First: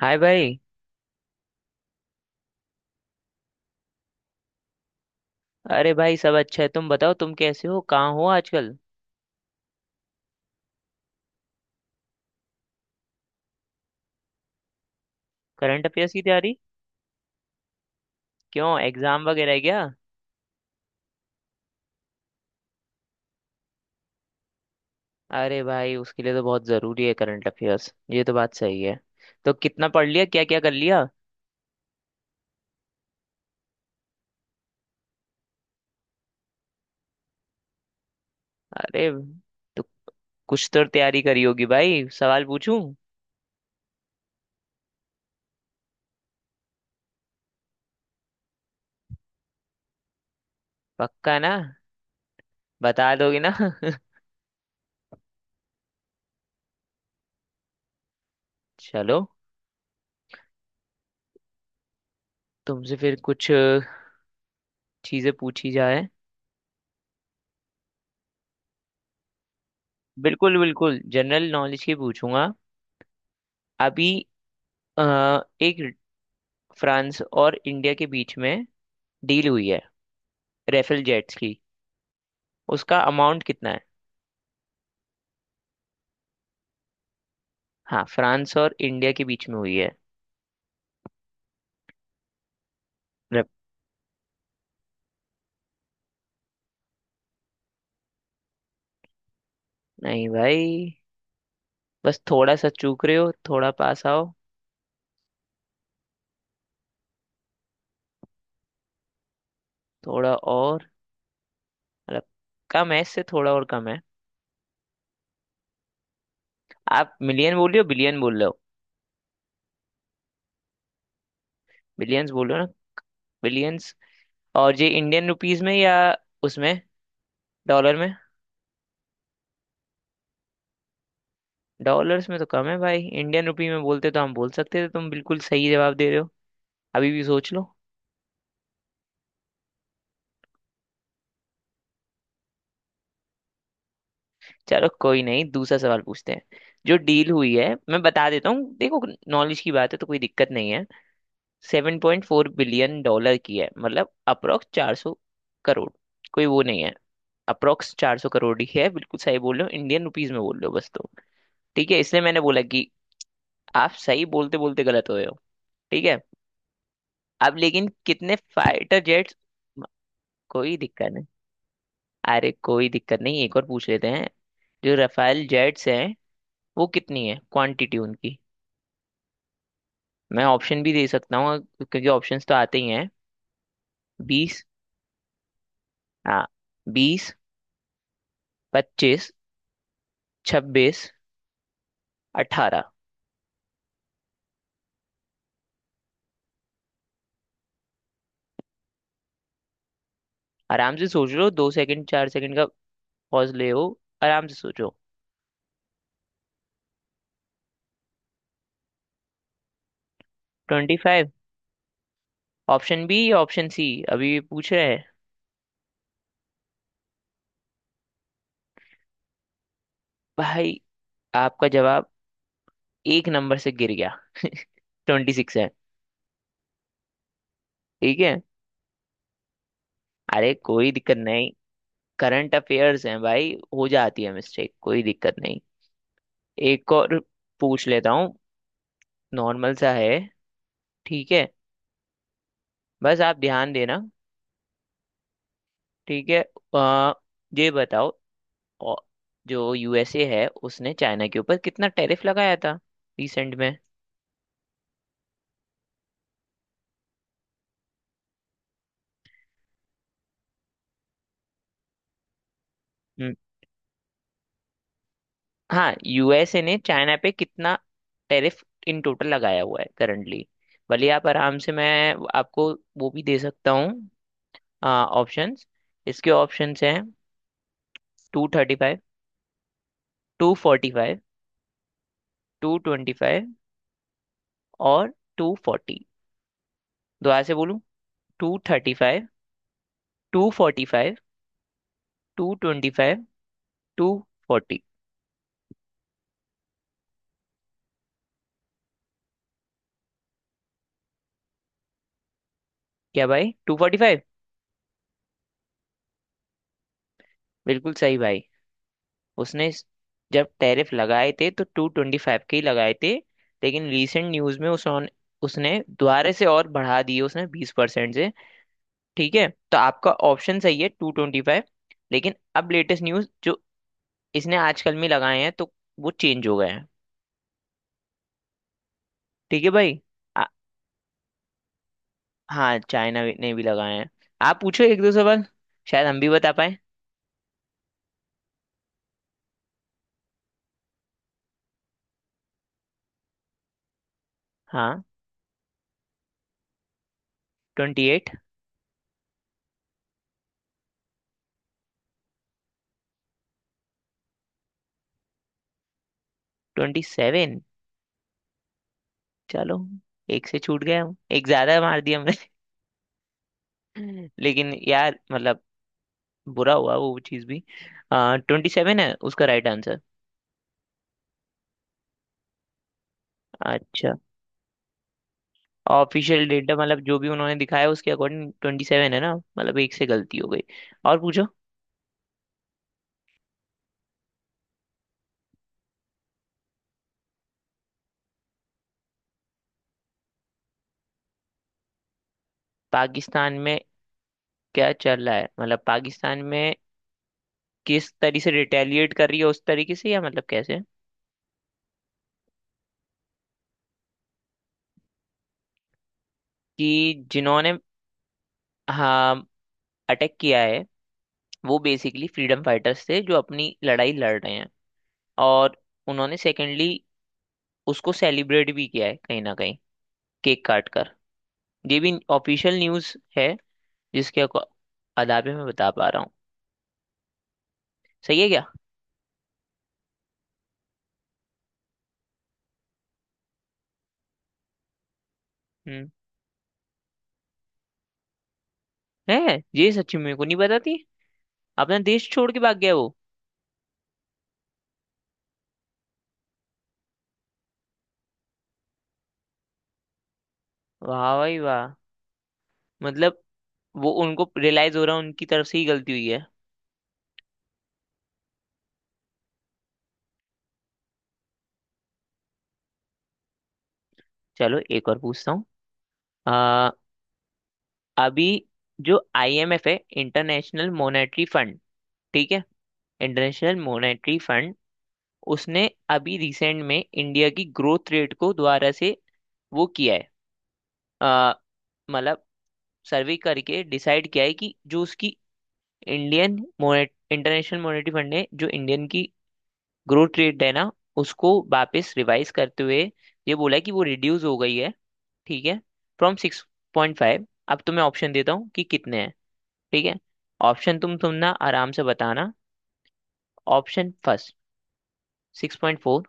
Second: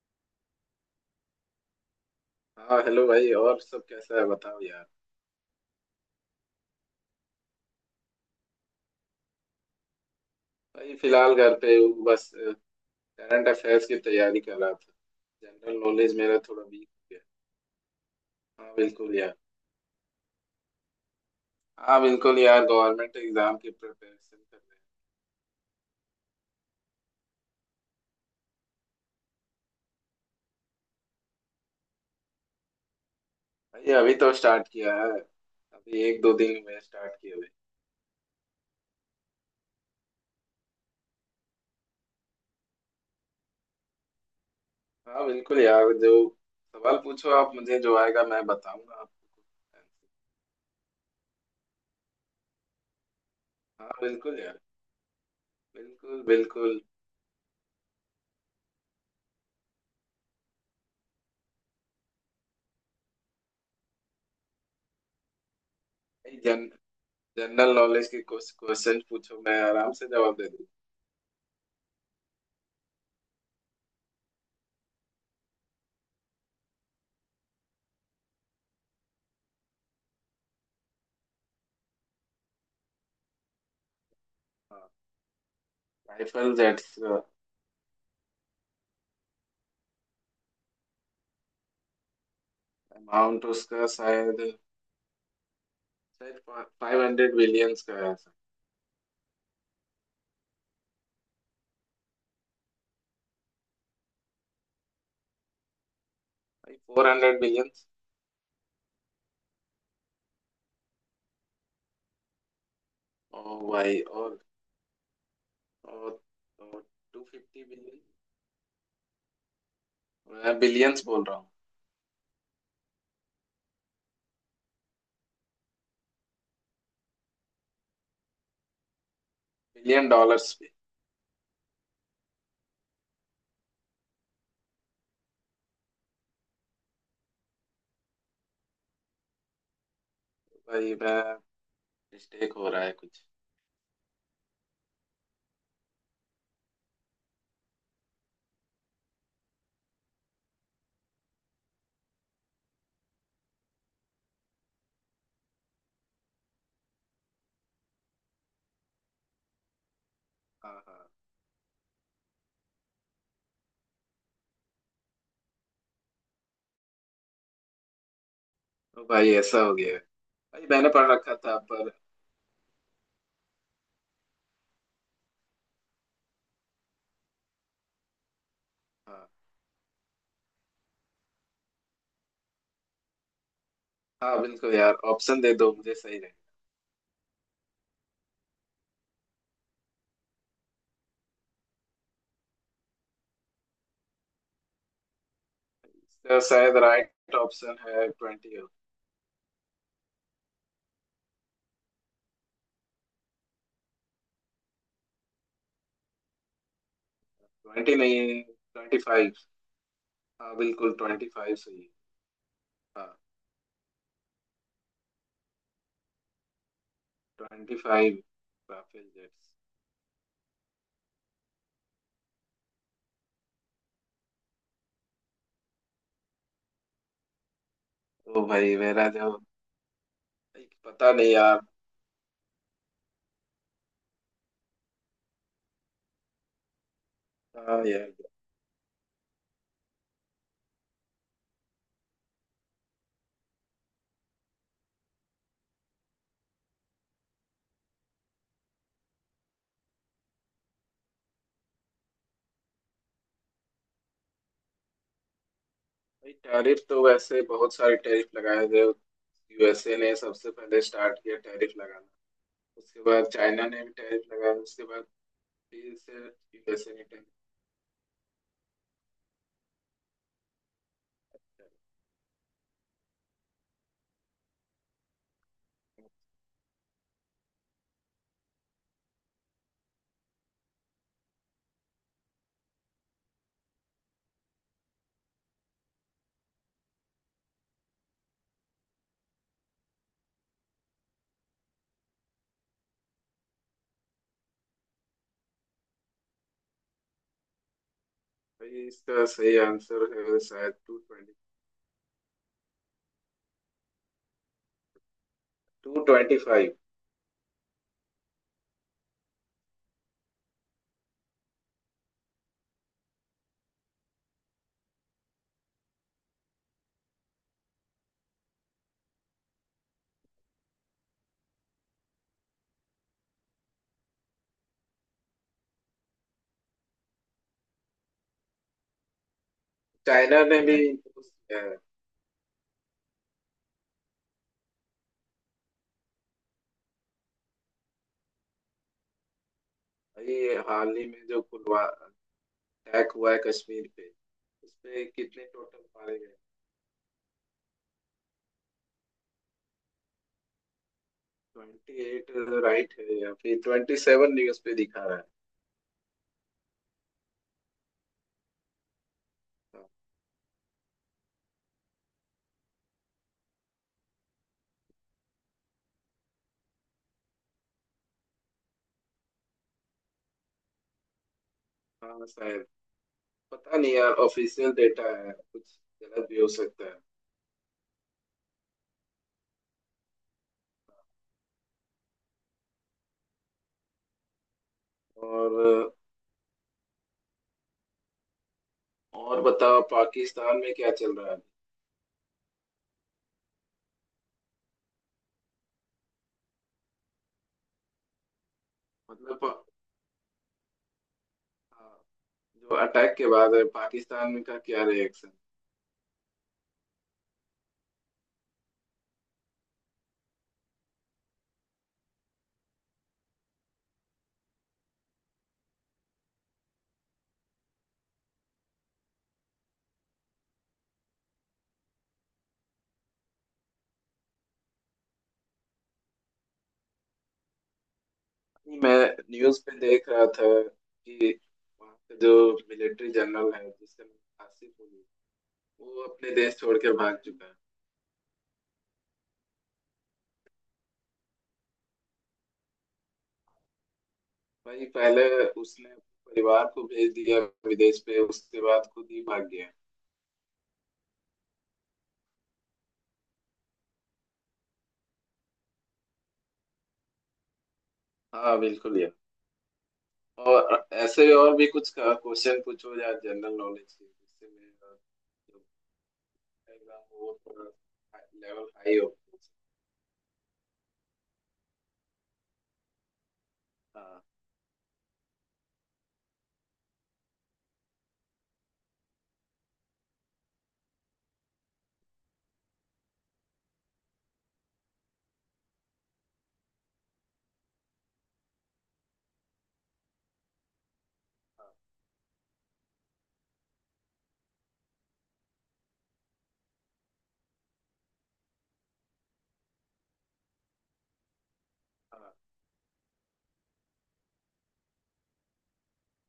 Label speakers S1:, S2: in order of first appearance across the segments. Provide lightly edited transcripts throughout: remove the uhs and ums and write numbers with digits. S1: हाय भाई।
S2: हाँ हेलो भाई। और सब कैसा है बताओ यार?
S1: अरे भाई, सब अच्छा है, तुम बताओ, तुम कैसे हो, कहाँ हो आजकल।
S2: भाई फिलहाल घर पे हूँ बस। करंट अफेयर्स की तैयारी कर रहा था। जनरल
S1: करंट अफेयर्स
S2: नॉलेज
S1: की
S2: मेरा
S1: तैयारी?
S2: थोड़ा वीक हो गया।
S1: क्यों,
S2: हाँ बिल्कुल
S1: एग्जाम
S2: यार।
S1: वगैरह है क्या?
S2: हाँ बिल्कुल यार, गवर्नमेंट एग्जाम की प्रिपरेशन कर रहे
S1: अरे भाई, उसके लिए तो बहुत ज़रूरी है करंट अफेयर्स, ये तो बात सही है। तो कितना पढ़ लिया, क्या क्या कर लिया?
S2: हैं। भाई अभी तो स्टार्ट किया है, अभी एक दो दिन में स्टार्ट किया भाई।
S1: अरे, तो कुछ तो तैयारी करी होगी भाई, सवाल पूछूं?
S2: हाँ बिल्कुल यार। जो सवाल पूछो, आप मुझे जो आएगा मैं बताऊंगा आपको।
S1: पक्का ना? बता दोगे ना?
S2: हाँ बिल्कुल यार। बिल्कुल बिल्कुल।
S1: चलो, तुमसे फिर कुछ चीज़ें पूछी जाए।
S2: भाई, जन जनरल नॉलेज के कुछ क्वेश्चन पूछो, मैं आराम से जवाब दे
S1: बिल्कुल बिल्कुल, जनरल नॉलेज की पूछूंगा। अभी अ, एक, फ्रांस और इंडिया के बीच में डील हुई है रेफेल जेट्स की, उसका अमाउंट कितना है?
S2: दूँ। I felt that uh,
S1: हाँ, फ्रांस और इंडिया के बीच में हुई है।
S2: amount
S1: रे-
S2: उसका शायद, शायद फाइव हंड्रेड बिलियंस का है भाई।
S1: नहीं भाई, बस थोड़ा सा चूक रहे हो, थोड़ा पास आओ।
S2: Four hundred billions.
S1: थोड़ा और, मतलब कम है, इससे थोड़ा
S2: और
S1: और कम है।
S2: भाई, और
S1: आप
S2: टू
S1: मिलियन
S2: फिफ्टी
S1: बोल रहे हो,
S2: बिलियन।
S1: बिलियन बोल रहे हो?
S2: मैं बिलियंस बोल रहा हूँ।
S1: बिलियंस बोल रहे हो ना? बिलियंस। और ये इंडियन रुपीस में या उसमें डॉलर में?
S2: बिलियन डॉलर्स पे।
S1: डॉलर्स में तो कम है भाई, इंडियन रुपी में बोलते तो हम बोल सकते थे, तुम बिल्कुल सही जवाब दे रहे हो। अभी भी सोच लो।
S2: भाई मैं मिस्टेक हो रहा है कुछ।
S1: चलो कोई नहीं, दूसरा सवाल पूछते हैं। जो डील हुई है मैं बता देता हूँ, देखो, नॉलेज की बात है तो कोई दिक्कत नहीं है। Seven point four billion dollar की है, मतलब अप्रोक्स 400 करोड़। कोई वो नहीं है, अप्रोक्स चार सौ करोड़ ही है, बिल्कुल सही बोल रहे हो, इंडियन रुपीज में बोल रहे हो
S2: हाँ
S1: बस।
S2: हाँ।
S1: तो ठीक है, इसलिए मैंने बोला कि आप सही बोलते बोलते गलत हो रहे हो। ठीक है। अब लेकिन कितने फाइटर
S2: तो भाई
S1: जेट्स?
S2: ऐसा हो गया है। भाई
S1: कोई
S2: मैंने
S1: दिक्कत
S2: पढ़
S1: नहीं।
S2: रखा था पर।
S1: अरे कोई दिक्कत नहीं, एक और पूछ लेते हैं। जो रफाल जेट्स हैं वो कितनी है क्वांटिटी उनकी?
S2: हाँ।
S1: मैं ऑप्शन भी दे सकता हूँ, क्योंकि ऑप्शंस तो आते ही हैं।
S2: हाँ
S1: 20,
S2: बिल्कुल यार, ऑप्शन दे दो मुझे सही रहे।
S1: हाँ 20, 25, 26, 18।
S2: इसका शायद राइट ऑप्शन है ट्वेंटी।
S1: आराम से सोच लो, दो सेकंड चार सेकंड का पॉज ले हो, आराम से सोचो।
S2: ट्वेंटी नहीं, ट्वेंटी फाइव। हाँ बिल्कुल,
S1: ट्वेंटी
S2: ट्वेंटी
S1: फाइव?
S2: फाइव सही है।
S1: ऑप्शन बी या ऑप्शन सी? अभी ये पूछ रहे हैं।
S2: Twenty five Rafale jets.
S1: भाई, आपका जवाब एक नंबर से गिर गया, ट्वेंटी सिक्स है। ठीक है।
S2: ओ भाई मेरा जो।
S1: अरे
S2: भाई,
S1: कोई
S2: पता
S1: दिक्कत
S2: नहीं
S1: नहीं,
S2: यार।
S1: करंट अफेयर्स हैं भाई, हो जाती है मिस्टेक, कोई दिक्कत नहीं। एक और
S2: हाँ
S1: पूछ लेता
S2: यार।
S1: हूँ, नॉर्मल सा है, ठीक है, बस आप ध्यान देना। ठीक है। आ, ये बताओ, औ- जो यूएसए है उसने चाइना के ऊपर कितना टैरिफ लगाया था रिसेंट में?
S2: भाई टैरिफ तो वैसे बहुत सारे टैरिफ लगाए थे, यूएसए ने सबसे पहले स्टार्ट किया टैरिफ लगाना। उसके बाद
S1: हम्म,
S2: चाइना ने भी टैरिफ लगाया, उसके बाद
S1: हाँ,
S2: फिर से
S1: यूएसए ने
S2: यूएसए ने
S1: चाइना
S2: टैरिफ
S1: पे कितना टैरिफ इन टोटल लगाया हुआ है करंटली? भले आप आराम से,
S2: लगाया।
S1: मैं आपको वो भी दे सकता हूँ ऑप्शंस। इसके ऑप्शंस हैं, two thirty five, two forty five, two twenty five और टू फोर्टी। दोबारा से बोलूँ, two thirty five, two forty five, two twenty five, two forty.
S2: भाई इसका सही आंसर है शायद टू ट्वेंटी,
S1: क्या भाई, two forty five?
S2: Two twenty five.
S1: बिल्कुल सही भाई। उसने स- जब टैरिफ लगाए थे तो टू ट्वेंटी फाइव के ही लगाए थे, लेकिन रिसेंट न्यूज में उसने उसने दोबारा से और बढ़ा दिए, उसने 20% से। ठीक है, तो आपका ऑप्शन सही है टू ट्वेंटी फाइव। लेकिन अब लेटेस्ट न्यूज जो इसने आजकल में लगाए हैं तो वो चेंज हो गए हैं, ठीक है भाई।
S2: चाइना
S1: आ,
S2: ने भी उस- है।
S1: हाँ चाइना ने भी लगाए हैं। आप पूछो एक दो सवाल, शायद हम भी बता पाए।
S2: भाई, हाल ही में जो पुलवा अटैक हुआ है कश्मीर पे, उस
S1: हाँ,
S2: पे कितने टोटल मारे गए?
S1: Twenty eight.
S2: ट्वेंटी राइट है या फिर ट्वेंटी सेवन? न्यूज पे दिखा रहा है।
S1: Twenty seven? चलो, एक से छूट गए, हम एक ज्यादा मार दिया हमने। लेकिन यार मतलब, बुरा हुआ वो चीज भी। ट्वेंटी सेवन है उसका राइट आंसर।
S2: हाँ शायद, पता नहीं यार,
S1: अच्छा,
S2: ऑफिशियल डेटा है, कुछ गलत भी
S1: ऑफिशियल
S2: हो
S1: डेटा
S2: सकता है।
S1: मतलब जो भी उन्होंने दिखाया उसके अकॉर्डिंग ट्वेंटी सेवन है ना, मतलब एक से गलती हो गई। और पूछो।
S2: और बताओ पाकिस्तान में क्या चल रहा है?
S1: पाकिस्तान में क्या चल रहा है मतलब? पाकिस्तान में किस तरीके से रिटेलिएट कर रही है उस
S2: मतलब,
S1: तरीके से, या मतलब कैसे?
S2: हाँ, जो अटैक के बाद है पाकिस्तान में का क्या रिएक्शन?
S1: कि जिन्होंने, हाँ, अटैक किया है वो बेसिकली फ्रीडम फाइटर्स थे जो अपनी लड़ाई लड़ रहे हैं। और उन्होंने सेकेंडली उसको सेलिब्रेट भी किया है कहीं ना कहीं, केक काट कर। ये भी ऑफिशियल न्यूज़ है, जिसके अको- अदाबे में बता पा रहा हूँ। सही है क्या?
S2: मैं न्यूज पे देख रहा था कि वहाँ का जो मिलिट्री जनरल है, जिसका नाम आसिफ अली, वो
S1: हम्म।
S2: अपने देश छोड़ के भाग चुका है।
S1: है ये सच्ची, मेरे को नहीं पता थी। अपना देश छोड़ के भाग गया वो?
S2: भाई पहले उसने परिवार को भेज दिया विदेश पे, उसके बाद खुद ही भाग गया।
S1: वाह भाई वाह। मतलब वो उनको रियलाइज हो रहा है उनकी तरफ से ही गलती हुई है।
S2: हाँ बिल्कुल यार, और ऐसे और भी कुछ क्वेश्चन पूछो यार जनरल नॉलेज के, जिससे
S1: चलो
S2: मेरा
S1: एक और पूछता
S2: जो
S1: हूँ। आ,
S2: एग्जाम हो, थोड़ा
S1: अभी
S2: लेवल हाई हो।
S1: जो आईएमएफ है, इंटरनेशनल मॉनेटरी फंड, ठीक है, इंटरनेशनल
S2: हाँ।
S1: मॉनेटरी फंड, उसने अभी रिसेंट में इंडिया की ग्रोथ रेट को दोबारा से वो किया है, अ, मतलब सर्वे करके डिसाइड किया है कि जो उसकी इंडियन मोनेट, इंटरनेशनल मॉनेटरी फंड ने जो इंडियन की ग्रोथ रेट है ना, उसको वापस रिवाइज करते हुए ये बोला है कि वो रिड्यूस हो गई है। ठीक है, फ्रॉम सिक्स पॉइंट फाइव। अब तो मैं ऑप्शन देता हूँ कि कितने हैं, ठीक है? ऑप्शन तुम ना आराम से
S2: हाँ
S1: बताना। Option first, six point four.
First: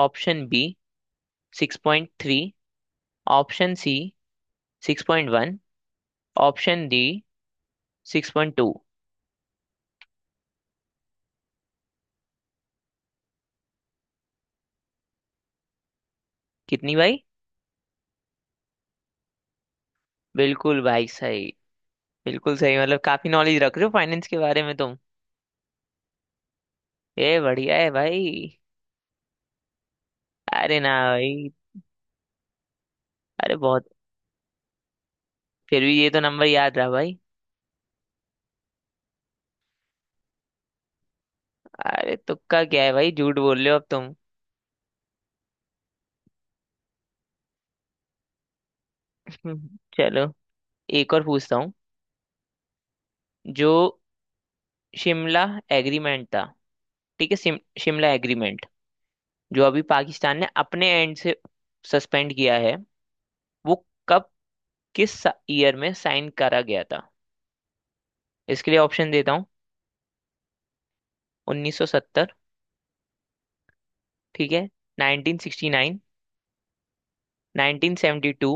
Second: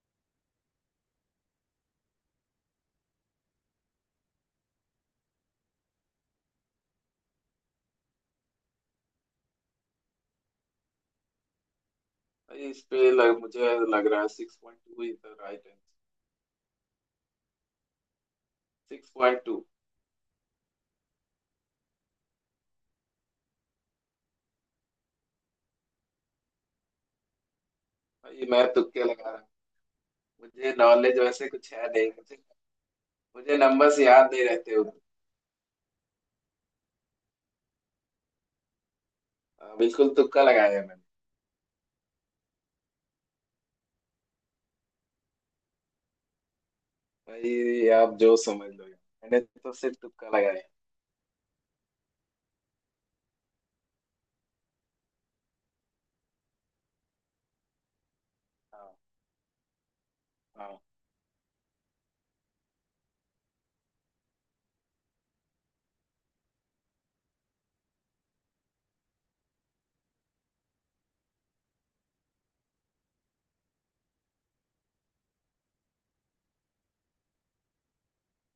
S1: Option B, six point three. Option C, six point one. Option D, six point two.
S2: भाई, मुझे लग रहा है six point two is the right answer.
S1: कितनी भाई?
S2: Six point two.
S1: बिल्कुल भाई सही, बिल्कुल सही, मतलब काफी नॉलेज रख रहे हो फाइनेंस के बारे में तुम, ये बढ़िया है
S2: भाई
S1: भाई।
S2: मैं तुक्के लगा रहा हूँ, मुझे
S1: अरे ना
S2: नॉलेज वैसे
S1: भाई।
S2: कुछ है नहीं। मुझे
S1: अरे
S2: मुझे
S1: बहुत,
S2: नंबर्स याद नहीं रहते उतने।
S1: फिर भी ये तो नंबर याद रहा भाई।
S2: हाँ, बिल्कुल तुक्का लगाया मैंने।
S1: अरे तुक्का क्या है भाई, झूठ बोल रहे हो अब तुम।
S2: भाई आप जो समझ लो, मैंने तो सिर्फ तुक्का
S1: चलो
S2: लगाया।
S1: एक और पूछता हूँ। जो शिमला एग्रीमेंट था, ठीक है, शिमला एग्रीमेंट,
S2: हाँ
S1: जो अभी पाकिस्तान ने
S2: हाँ।
S1: अपने एंड से सस्पेंड किया है, वो कब, किस ईयर में साइन करा गया था? इसके लिए ऑप्शन देता हूँ, 1970, ठीक है, 1969, 1972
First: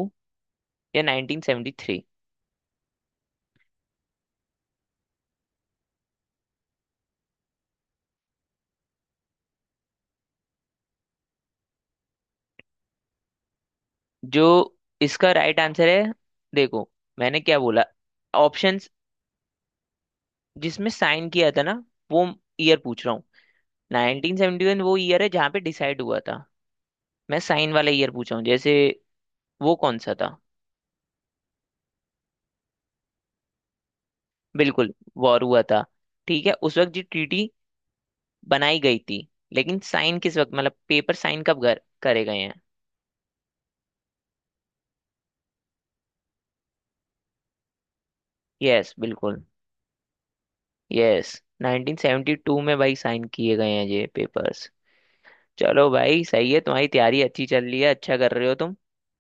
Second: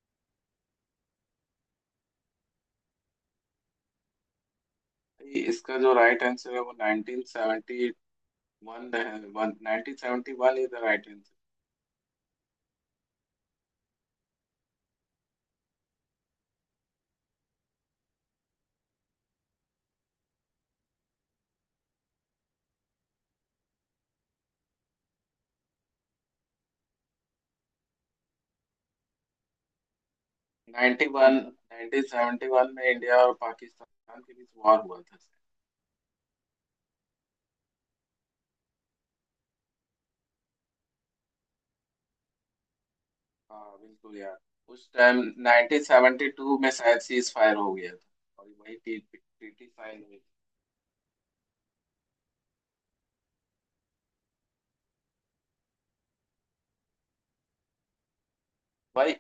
S1: या 1973।
S2: भाई, इसका जो राइट आंसर है वो 1971 है। One 1971 is the right answer.
S1: जो इसका राइट आंसर है, देखो, मैंने क्या बोला ऑप्शंस, जिसमें साइन किया था ना वो ईयर पूछ रहा हूँ। 1971 वो ईयर है जहाँ पे डिसाइड हुआ था, मैं साइन वाला ईयर पूछ रहा हूँ, जैसे वो कौन सा था?
S2: 91, 1971 में इंडिया और पाकिस्तान के बीच वॉर
S1: बिल्कुल,
S2: हुआ था।
S1: वॉर हुआ था, ठीक है, उस वक्त जो ट्रीटी बनाई गई थी। लेकिन साइन किस वक्त, मतलब पेपर साइन कब करे गए हैं?
S2: हाँ बिल्कुल यार, उस टाइम 1972 में शायद सीज फायर हो गया था और वही
S1: यस बिल्कुल,
S2: ट्रीटी साइन हुई।
S1: यस, 1972 में भाई साइन किए गए हैं ये पेपर्स। चलो भाई सही है, तुम्हारी तैयारी अच्छी चल रही है, अच्छा कर रहे हो तुम।
S2: भाई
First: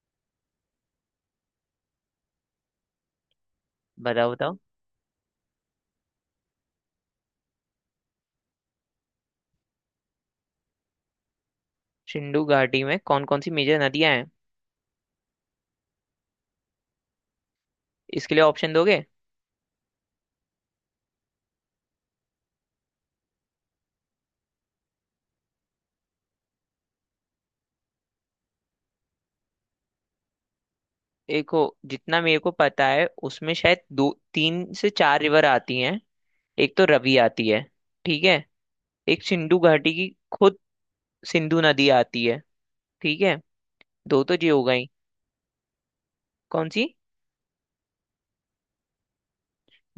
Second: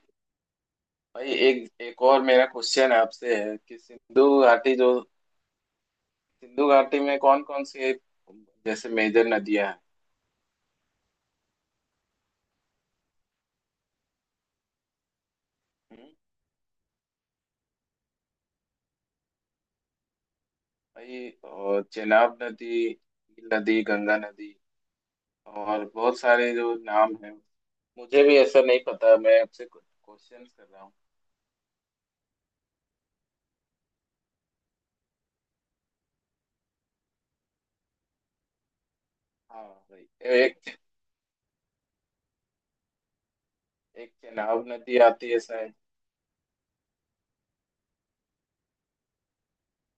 S2: भाई एक एक और मेरा क्वेश्चन आपसे है कि
S1: बताओ बताओ।
S2: सिंधु घाटी में कौन कौन सी, जैसे, मेजर नदियां हैं?
S1: सिंधु घाटी में कौन कौन सी मेजर नदियां हैं?
S2: हम्म।
S1: इसके लिए ऑप्शन दोगे?
S2: भाई, और चेनाब नदी, नील नदी, गंगा नदी, और बहुत सारे जो नाम हैं। मुझे भी ऐसा नहीं पता, मैं आपसे क्वेश्चन कर रहा हूँ।
S1: देखो, जितना मेरे को पता है उसमें शायद दो तीन से चार रिवर आती हैं। एक तो रवि आती है, ठीक है, एक सिंधु
S2: हाँ
S1: घाटी
S2: भाई,
S1: की खुद
S2: एक।
S1: सिंधु नदी आती है, ठीक है,
S2: एक
S1: दो तो ये हो
S2: चेनाब
S1: गई।
S2: नदी आती है शायद।
S1: कौन सी?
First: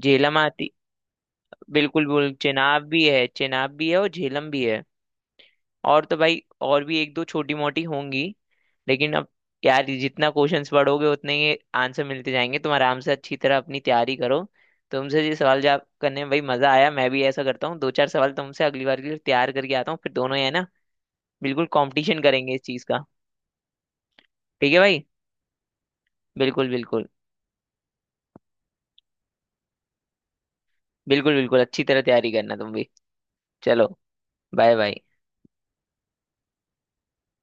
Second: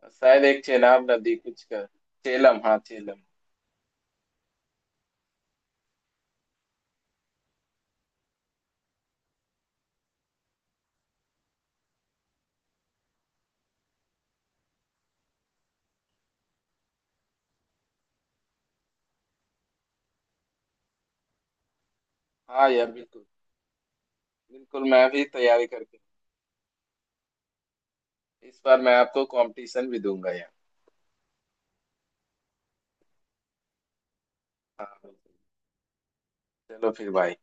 S1: झेलम
S2: शायद एक
S1: आती,
S2: चेनाब नदी कुछ कर।
S1: बिल्कुल बिल्कुल,
S2: चेलम, हाँ
S1: चेनाब भी
S2: चेलम।
S1: है, चेनाब भी है और झेलम भी है। और तो भाई और भी एक दो छोटी मोटी होंगी, लेकिन अब यार ये जितना क्वेश्चंस पढ़ोगे उतने ही आंसर मिलते जाएंगे, तुम आराम से अच्छी तरह अपनी तैयारी करो। तुमसे ये सवाल जवाब करने में भाई मजा आया, मैं भी ऐसा करता हूँ, दो चार सवाल तुमसे अगली बार के लिए तैयार करके आता हूँ, फिर दोनों ही है ना बिल्कुल कंपटीशन करेंगे इस
S2: हाँ
S1: चीज
S2: यार
S1: का।
S2: बिल्कुल
S1: ठीक है
S2: बिल्कुल।
S1: भाई,
S2: मैं भी तैयारी करके,
S1: बिल्कुल बिल्कुल,
S2: इस बार मैं आपको कंपटीशन भी दूंगा यार।
S1: बिल्कुल बिल्कुल अच्छी तरह तैयारी करना तुम भी। चलो, बाय
S2: हाँ
S1: बाय।
S2: बिल्कुल। चलो फिर भाई।